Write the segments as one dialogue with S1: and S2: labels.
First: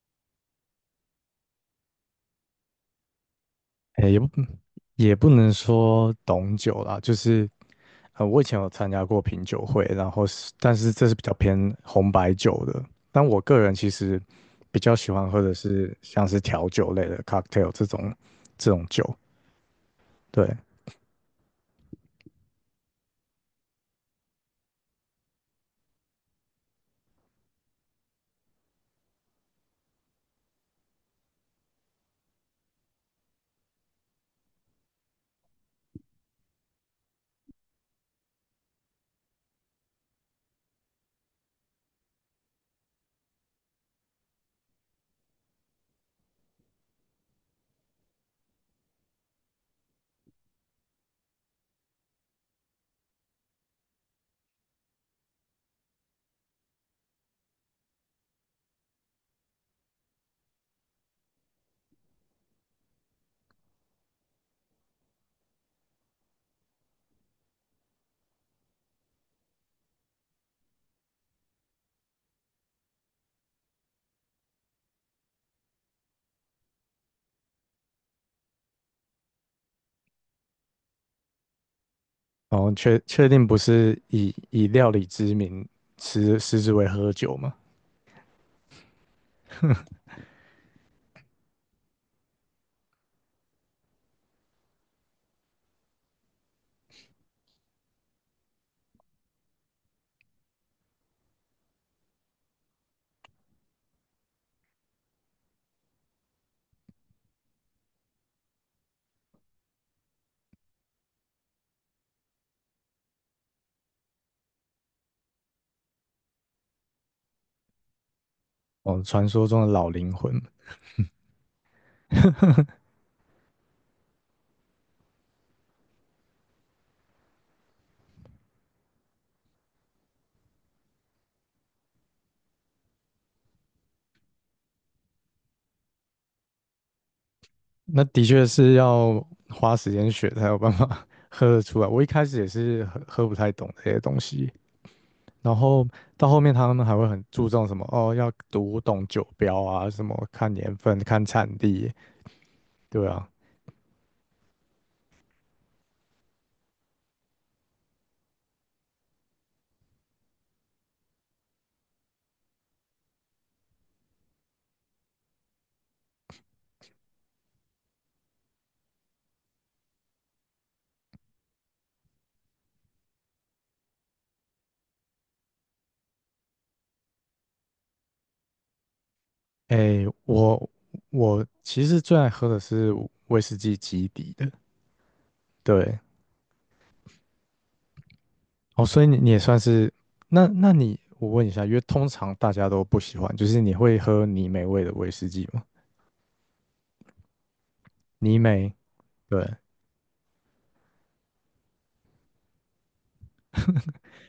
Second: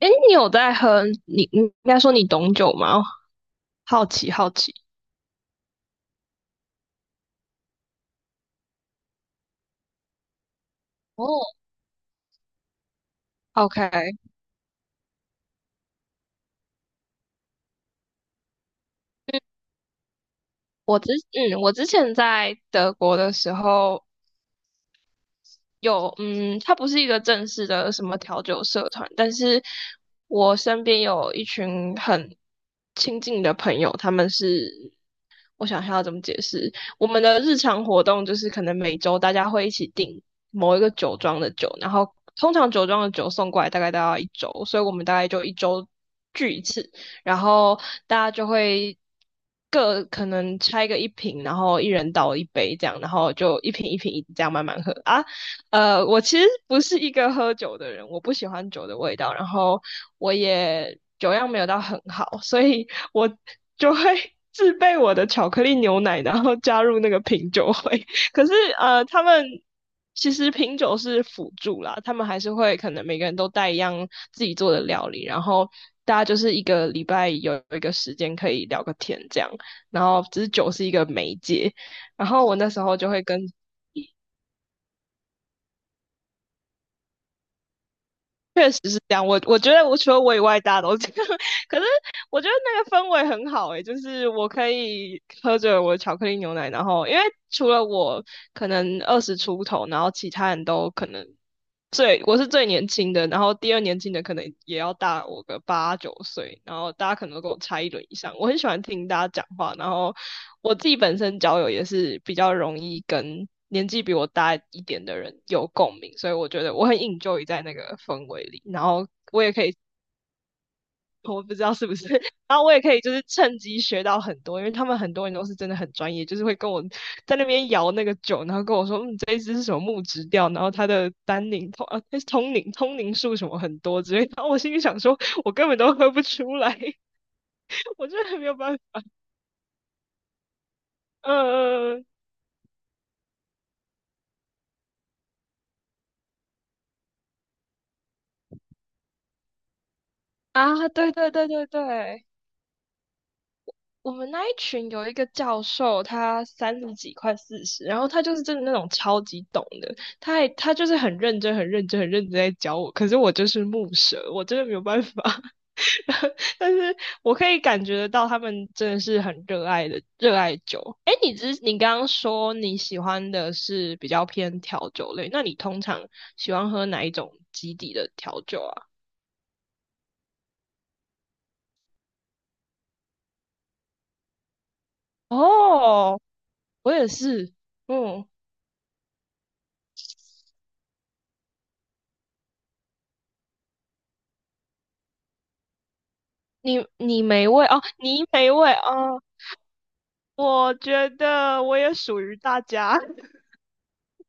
S1: 哎，你有在喝？你应该说你懂酒吗？好
S2: 诶，也不
S1: 奇好奇。
S2: 能说懂酒啦，就是我以前有参加过品酒会，然后是，但是这是比较
S1: 哦，
S2: 偏红白酒的。但我个人
S1: OK，
S2: 其
S1: 嗯，
S2: 实比较喜欢喝的是像是调酒类的 cocktail 这种酒，对。
S1: 我之前在德国的时候有，嗯，它不是一个正式的什么调酒社团，但是我身边有一群很亲近的朋友，他们是我想一下要怎么解释。我们的日常活动就是可能每周大家会一起订某一个酒庄的酒，然后通常酒庄的酒送过来大概都要一周，所以我们大概就一周聚一次，然后大家就会各可能拆个一瓶，然后一人倒一杯这样，然后就一瓶一瓶一直这样慢慢喝啊。我其实不是一个喝酒的人，我不喜欢酒的味道，然后我也酒量没有到很好，所以我就会自备我的巧克力牛奶，然后加入那个品酒会。可是他们其实品酒是辅助啦，他们还是会可能每个人都带一样自己做的料理，然后大家就是一个礼拜有一个时间可以聊个天这样，然后只是酒是一个媒介，然后我
S2: 然
S1: 那
S2: 后
S1: 时候
S2: 确
S1: 就会
S2: 确定
S1: 跟
S2: 不是以料理之名食之为喝酒嘛？
S1: 这样。我我觉得我除了我以外，大家都这样。可是我觉得那个氛围很好诶、欸就是我可以喝着我的巧克力牛奶，然后因为除了我可能二十出头，然后其他人都可能最我是最年轻的，然后第二年轻的可能也要大我个八九岁，然后大家可能都跟我差一轮以上。我很喜欢听大家讲话，然后我自己本身交友也是比较容易跟年纪比我大一点的人有共鸣，所以我觉得我很 enjoy 在那个氛围里，然
S2: 哦，
S1: 后
S2: 传
S1: 我
S2: 说
S1: 也
S2: 中
S1: 可
S2: 的
S1: 以，
S2: 老灵魂，
S1: 我不知道是不是，然后我也可以就是趁机学到很多，因为他们很多人都是真的很专业，就是会跟我在那边摇那个酒，然后跟我说，嗯，这一支是什么木质调，然后它的单宁通啊，它是通宁通宁数什么很多之类的，然后我心里想说，我根本都喝不出来，
S2: 那
S1: 我
S2: 的
S1: 真的
S2: 确
S1: 没有
S2: 是
S1: 办法，
S2: 要花时间学才有办法
S1: 嗯、
S2: 喝得出来。我
S1: 呃，
S2: 一开始也是喝不太懂这些东西。然后到后面他们还会很注重什么哦，要读懂酒标啊，什么看年
S1: 啊，
S2: 份、
S1: 对
S2: 看
S1: 对对
S2: 产
S1: 对
S2: 地，
S1: 对。
S2: 对啊。
S1: 我们那一群有一个教授，他三十几快四十，然后他就是真的那种超级懂的，他就是很认真、很认真、很认真在教我，可是我就是木蛇，我真的没有办法。但是我可以感觉得到，他们真的是很热爱的热爱酒。哎，你刚刚说你喜欢的是比较偏调酒类，那你通常喜欢喝哪一种基底的调酒啊？
S2: 哎，我其实最爱喝的是威士忌基底的，对。
S1: 哦，我也是，嗯。
S2: 哦，所以你也算是那你我问一下，因为通常大家都不喜欢，就是你会喝泥煤味的威士忌吗？
S1: 你
S2: 泥
S1: 没
S2: 煤，
S1: 味哦，
S2: 对，
S1: 我觉得我也属于大家。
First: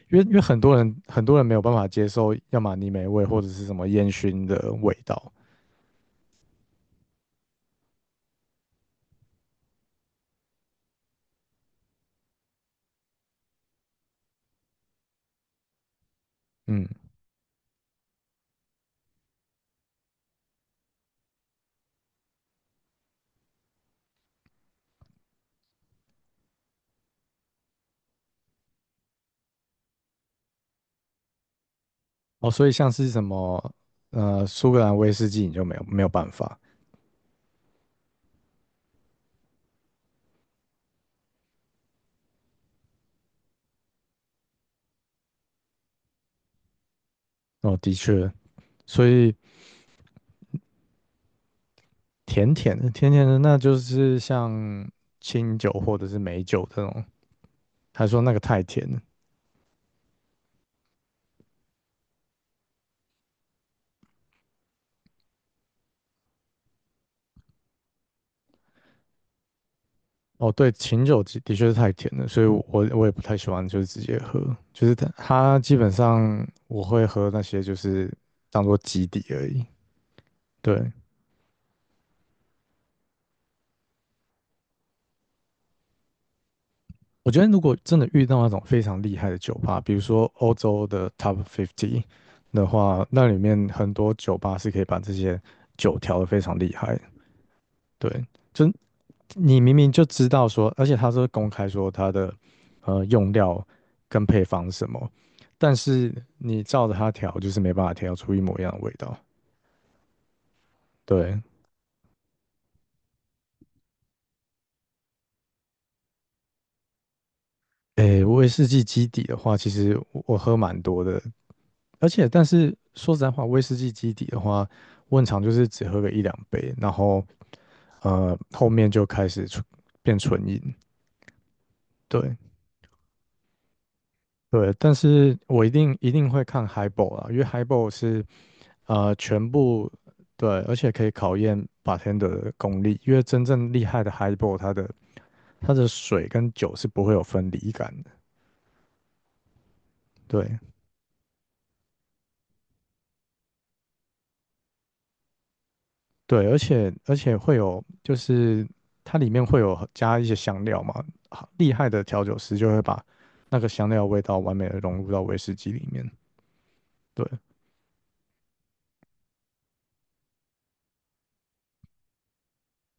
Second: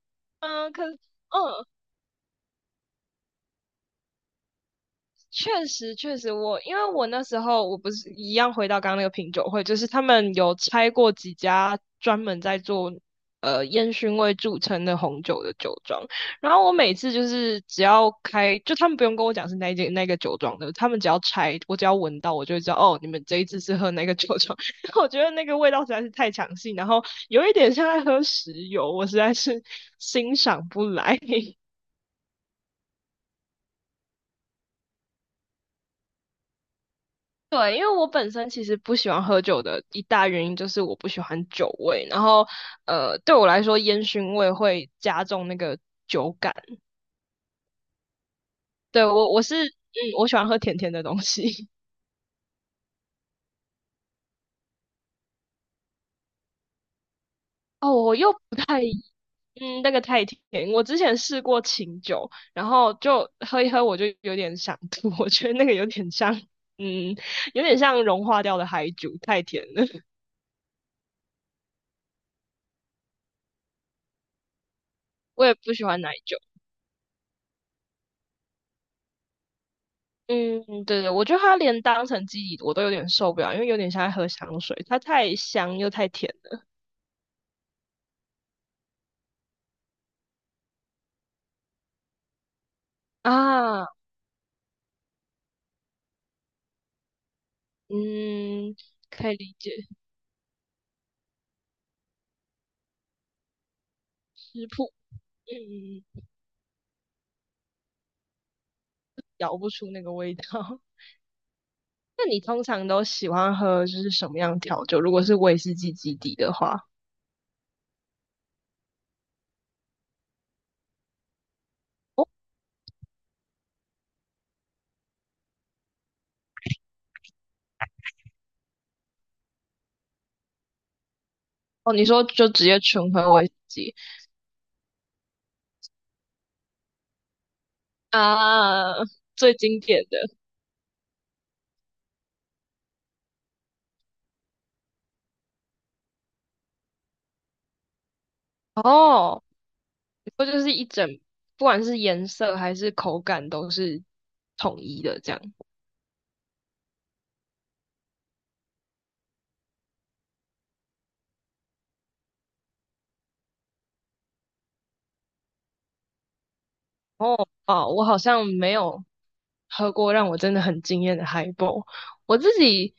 S2: 因为很
S1: 嗯，
S2: 多
S1: 可
S2: 人
S1: 嗯，
S2: 没有办法接受，要么泥煤味或者是什么烟熏的味道，
S1: 确实，确实我，因为我那时候我不是一样回到刚刚那个品酒会，就是他们有拆过几家专门在做烟熏味著称的红酒的酒庄，然后我
S2: 嗯。
S1: 每次就是只要开，就他们不用跟我讲是哪一间那个酒庄的，他们只要拆，我只要闻到，我就会知道哦，你们这一次是喝那个酒庄。我觉得那个味道实在是太强性，然后有一点像在喝石油，我实在是欣赏不来。
S2: 哦，所以像是什么苏格兰威士忌，你就没有办法。
S1: 对，因为我本身其实不喜欢喝酒的一大原因就是我不喜欢酒味，然后对我来说烟熏味会加重那个酒感。
S2: 哦，的确，
S1: 对，
S2: 所
S1: 我
S2: 以
S1: 我是嗯，我喜欢喝甜甜的东西。
S2: 甜甜的，那就是像清酒或者是美酒这种。
S1: 哦，
S2: 他
S1: 我
S2: 说那
S1: 又
S2: 个
S1: 不
S2: 太
S1: 太
S2: 甜了。
S1: 嗯，那个太甜。我之前试过清酒，然后就喝一喝，我就有点想吐，我觉得那个有点像嗯，有点像融化掉的海酒，太甜了。
S2: 哦，对，清酒的的确是太甜了，所以我也不太喜欢，就是直接喝，就是它
S1: 我也
S2: 它
S1: 不
S2: 基
S1: 喜
S2: 本
S1: 欢奶酒。
S2: 上我会喝那些就是当做基底而已。
S1: 嗯，
S2: 对，
S1: 对对，我觉得它连当成基底我都有点受不了，因为有点像在喝香水，它太香又太甜了
S2: 我觉得如果真的遇到那种非常厉害的酒吧，比如说欧洲的 Top 50的话，那里面
S1: 啊。
S2: 很多酒吧是可以把这些酒调得非常厉害的。对，就
S1: 嗯，可以理
S2: 你
S1: 解，
S2: 明明就知道说，而且他是公开说他的用料跟配方
S1: 食
S2: 是什
S1: 谱，
S2: 么，但
S1: 嗯，
S2: 是你照着它调，就是没办法调出一模一样的味道。
S1: 咬不出那个味道。
S2: 对，
S1: 那你通常都喜欢喝就是什么样的调酒？如果是威士忌基底的话，
S2: 诶，威士忌基底的话，其实我喝蛮多的，而
S1: 哦，
S2: 且，但是说实在话，威士忌基底的话，我很常就是只喝个一两杯，然后后面就开始变纯饮。
S1: 哦，你说
S2: 对
S1: 就直接纯喝威士忌
S2: 对，但是我一定一定会看 highball 啊，因为 highball 是
S1: 啊，
S2: 呃全
S1: 最经
S2: 部
S1: 典的
S2: 对，而且可以考验 bartender 的功力，因为真正厉害的 highball 它的水跟酒是不会有分离感的。
S1: 哦，你说
S2: 对，
S1: 就是一整，不管是颜色还是口感都是统一的这样。
S2: 对，而且会有，就是它里面会有加一些香料嘛，好厉害的调酒师就会把那个香料的味道完美的融入到威士忌里面。
S1: 哦，
S2: 对，
S1: 哦，我好像没有喝过让我真的很惊艳的 h i g h b 我自己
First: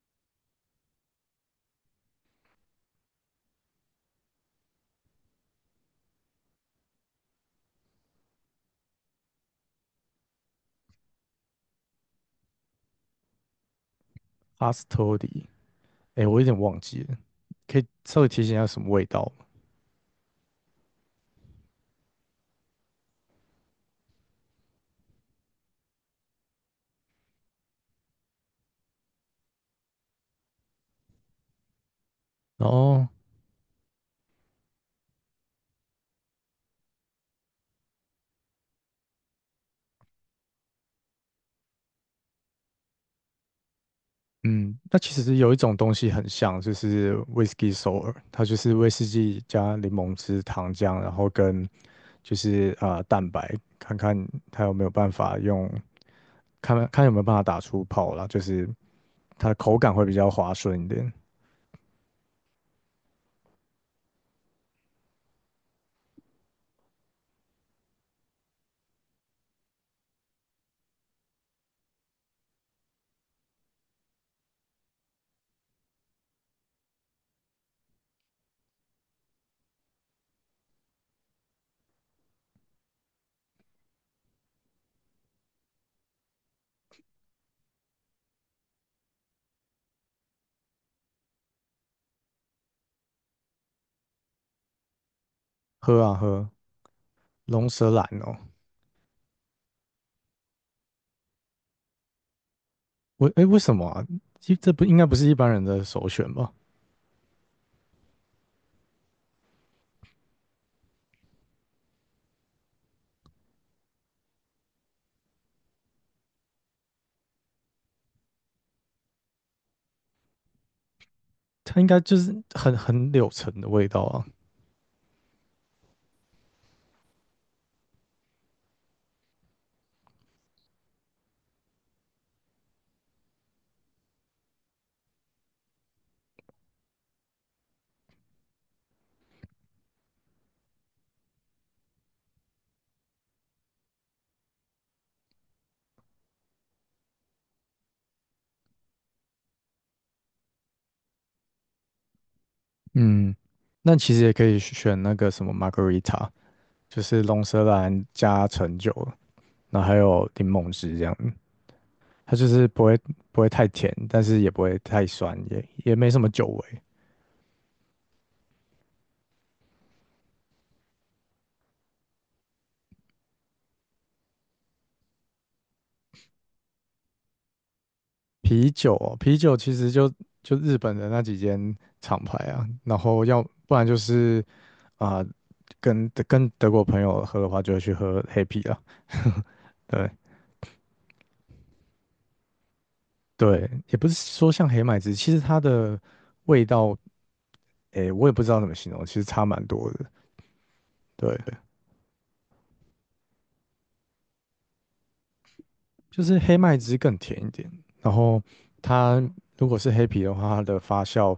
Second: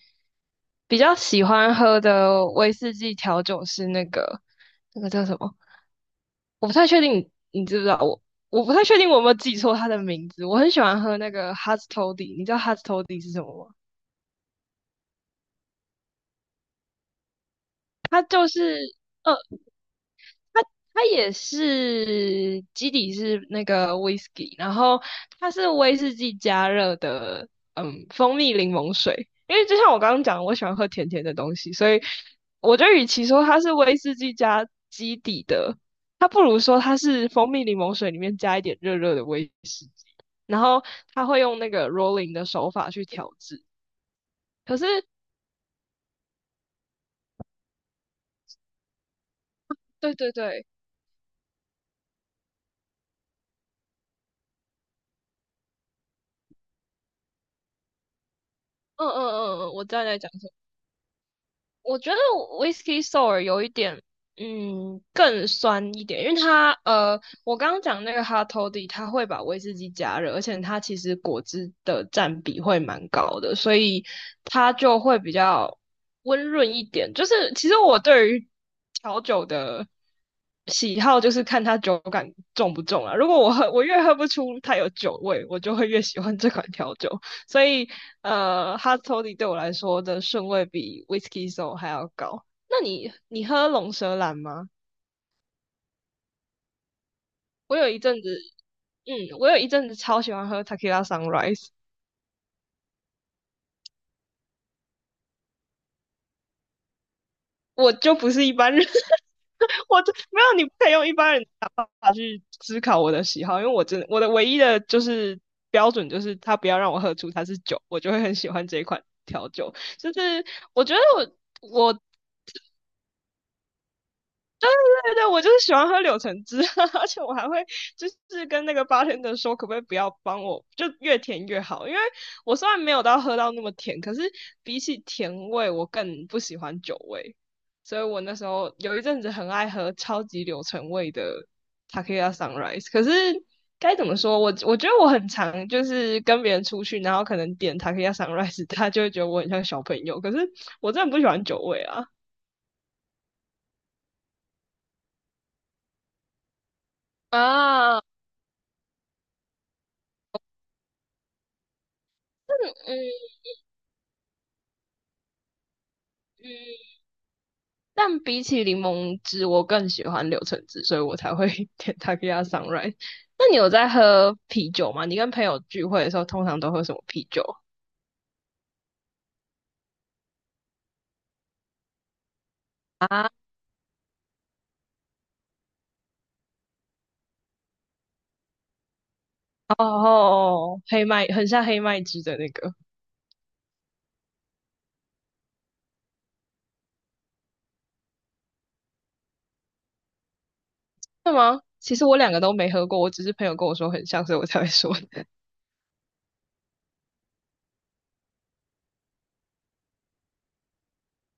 S1: 比较喜欢喝的威士忌调酒是那个那个叫什么？我不太确定你，知不知道我？我不太确定我有没有记错它的名字。我很喜欢喝那个 Hastody，你知道 Hastody 是什么吗？
S2: 阿斯托 o d, 哎，诶我有点忘记了，可以稍
S1: 它
S2: 微提
S1: 就
S2: 醒一下
S1: 是
S2: 什么味道
S1: 呃。
S2: 吗？
S1: 它也是基底是那个威士忌，然后它是威士忌加热的，嗯，蜂蜜柠檬水。因为就像我刚刚讲，我喜欢喝甜甜的东西，所以
S2: 然
S1: 我觉得
S2: 后，
S1: 与其说它是威士忌加基底的，它不如说它是蜂蜜柠檬水里面加一点热热的威士忌，然后它会用那个 rolling 的手法去调制。
S2: 嗯，
S1: 可是，
S2: 那其实有一种东西很像，就是 Whisky Sour,它就是威士忌加柠檬
S1: 对对
S2: 汁、
S1: 对，
S2: 糖浆，然后跟就是蛋白，看看它有没有办法用，有没有办法打出泡啦，就是
S1: 嗯
S2: 它的
S1: 嗯嗯嗯，
S2: 口
S1: 我
S2: 感
S1: 知道
S2: 会
S1: 你
S2: 比
S1: 在
S2: 较
S1: 讲什么。
S2: 滑顺一点。
S1: 我觉得 Whisky Sour 有一点，更酸一点，因为它，我刚刚讲那个 Hot Toddy，它会把威士忌加热，而且它其实果汁的占比会蛮高的，所以它就会比较温润一点。就是其实我对于调酒的喜好，就是看它酒感重不重啊。如果我喝，我越喝不出它有酒味，我就会越喜欢这款调酒。所以Hard Toddy 对我来说的顺位比 Whisky Sour 还要高。那你喝龙舌兰吗？
S2: 喝啊喝，龙
S1: 我有
S2: 舌
S1: 一
S2: 兰
S1: 阵子，
S2: 哦，
S1: 嗯，我有一阵子超喜欢喝 Tequila Sunrise，
S2: 我哎为什么啊？其这不应该不是一般人的首选吧？
S1: 我就不是一般人。我就没有，你不可以用一般人的法去思考我的喜好，因为我真的我的唯一的就是标准就是他不要让我喝出它是酒，我就会很喜欢这一款调酒。就是我觉得
S2: 它
S1: 我
S2: 应该
S1: 我
S2: 就是很柳橙的味道啊。
S1: 对对，我就是喜欢喝柳橙汁，而且我还会就是跟那个八天的说，可不可以不要帮我，就越甜越好，因为我虽然没有到喝到那么甜，可是比起甜味，我更不喜欢酒味，所以我那时候有一阵子很爱喝超级柳橙味的 t a k i y a Sunrise，可是。该怎么说？我觉得我很常就是跟别人出去，然后可能点 t a k i y a Sunrise，他就会觉得我很像小朋友。可是我真的不喜欢酒味啊。
S2: 嗯，那其实也可以选那个什么 margarita,就是龙舌
S1: 啊，
S2: 兰加橙酒，然后还有柠檬汁这样。它就是不会太甜，但是也不会太酸，也没什么酒
S1: 嗯，
S2: 味。
S1: 但比起柠檬汁，我更喜欢柳橙汁，所以我才会 点 t e q u i a Sunrise。那你有在喝啤酒吗？你跟朋友聚会的时候，通常都喝什么啤酒
S2: 啤酒哦，啤酒其实就日本的那几间厂牌啊，然后
S1: 啊？
S2: 要不然就是啊、跟德国朋友喝的话，就会去喝黑啤了。
S1: 哦，
S2: 对
S1: 哦哦，黑麦，很像黑麦汁的那个，
S2: 对，也不是说像黑麦汁，其实它的味道，诶，我也不知道怎么形容，其实差蛮多的。
S1: 是
S2: 对，
S1: 吗？其实我两个都没喝过，我只是朋友跟我说很像，所以我才会说的。
S2: 就是黑麦汁更甜一点，然后它如果是黑啤的话，它的发酵，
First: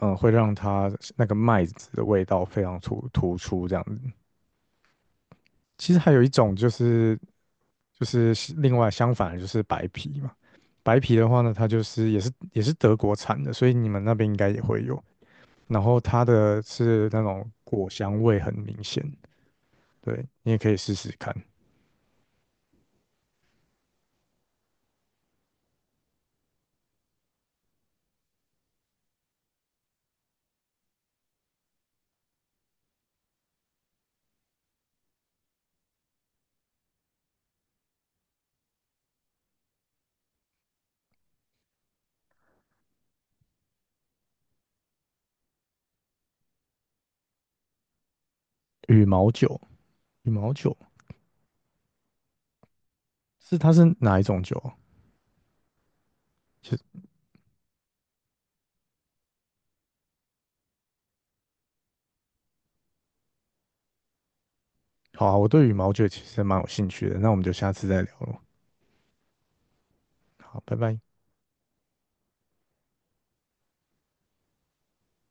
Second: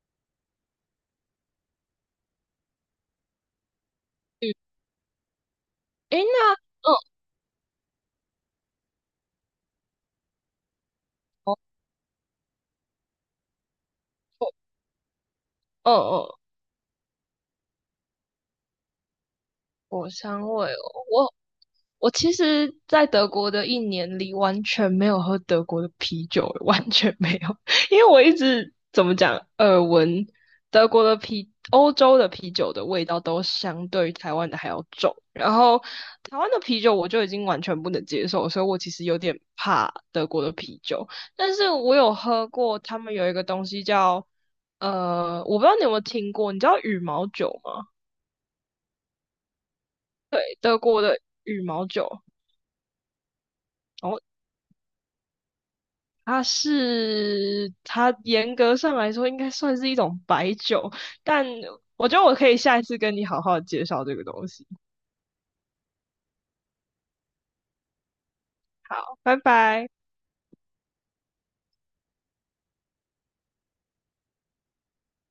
S2: 会让它那个麦子的味道非常突出这样子。
S1: 嗯，
S2: 其实还有
S1: 诶，
S2: 一种
S1: 那，
S2: 就
S1: 嗯，
S2: 是另外相反的就是白啤嘛，白啤的话呢，
S1: 哦，
S2: 它就是也是德国产的，所以你们那边应该也会有。然
S1: 哦，
S2: 后它
S1: 哦，
S2: 的是那种果香味很明显，
S1: 果
S2: 对，
S1: 香
S2: 你也
S1: 味
S2: 可以试
S1: 哦，
S2: 试看。
S1: 我其实，在德国的一年里，完全没有喝德国的啤酒，完全没有，因为我一直怎么讲，耳闻德国的啤、欧洲的啤酒的味道都相对于台湾的还要重，然后台湾的啤酒我就已经完全不能接受，所以我其实有点怕德国的啤酒，但是我有喝过他们有一个东西叫，我不知道你有没有听过，你知道羽毛酒吗？
S2: 羽毛酒，羽毛酒
S1: 德国的羽毛酒。
S2: 是它是
S1: 哦，
S2: 哪一种酒啊，其实
S1: 它严格上来说应该算是一种白酒，但我觉得我可以下一次跟你好好地介绍这个东西。
S2: 好啊，我对羽毛酒其实蛮有兴趣的，那我们就下次再聊了。
S1: 拜拜。
S2: 好，拜拜。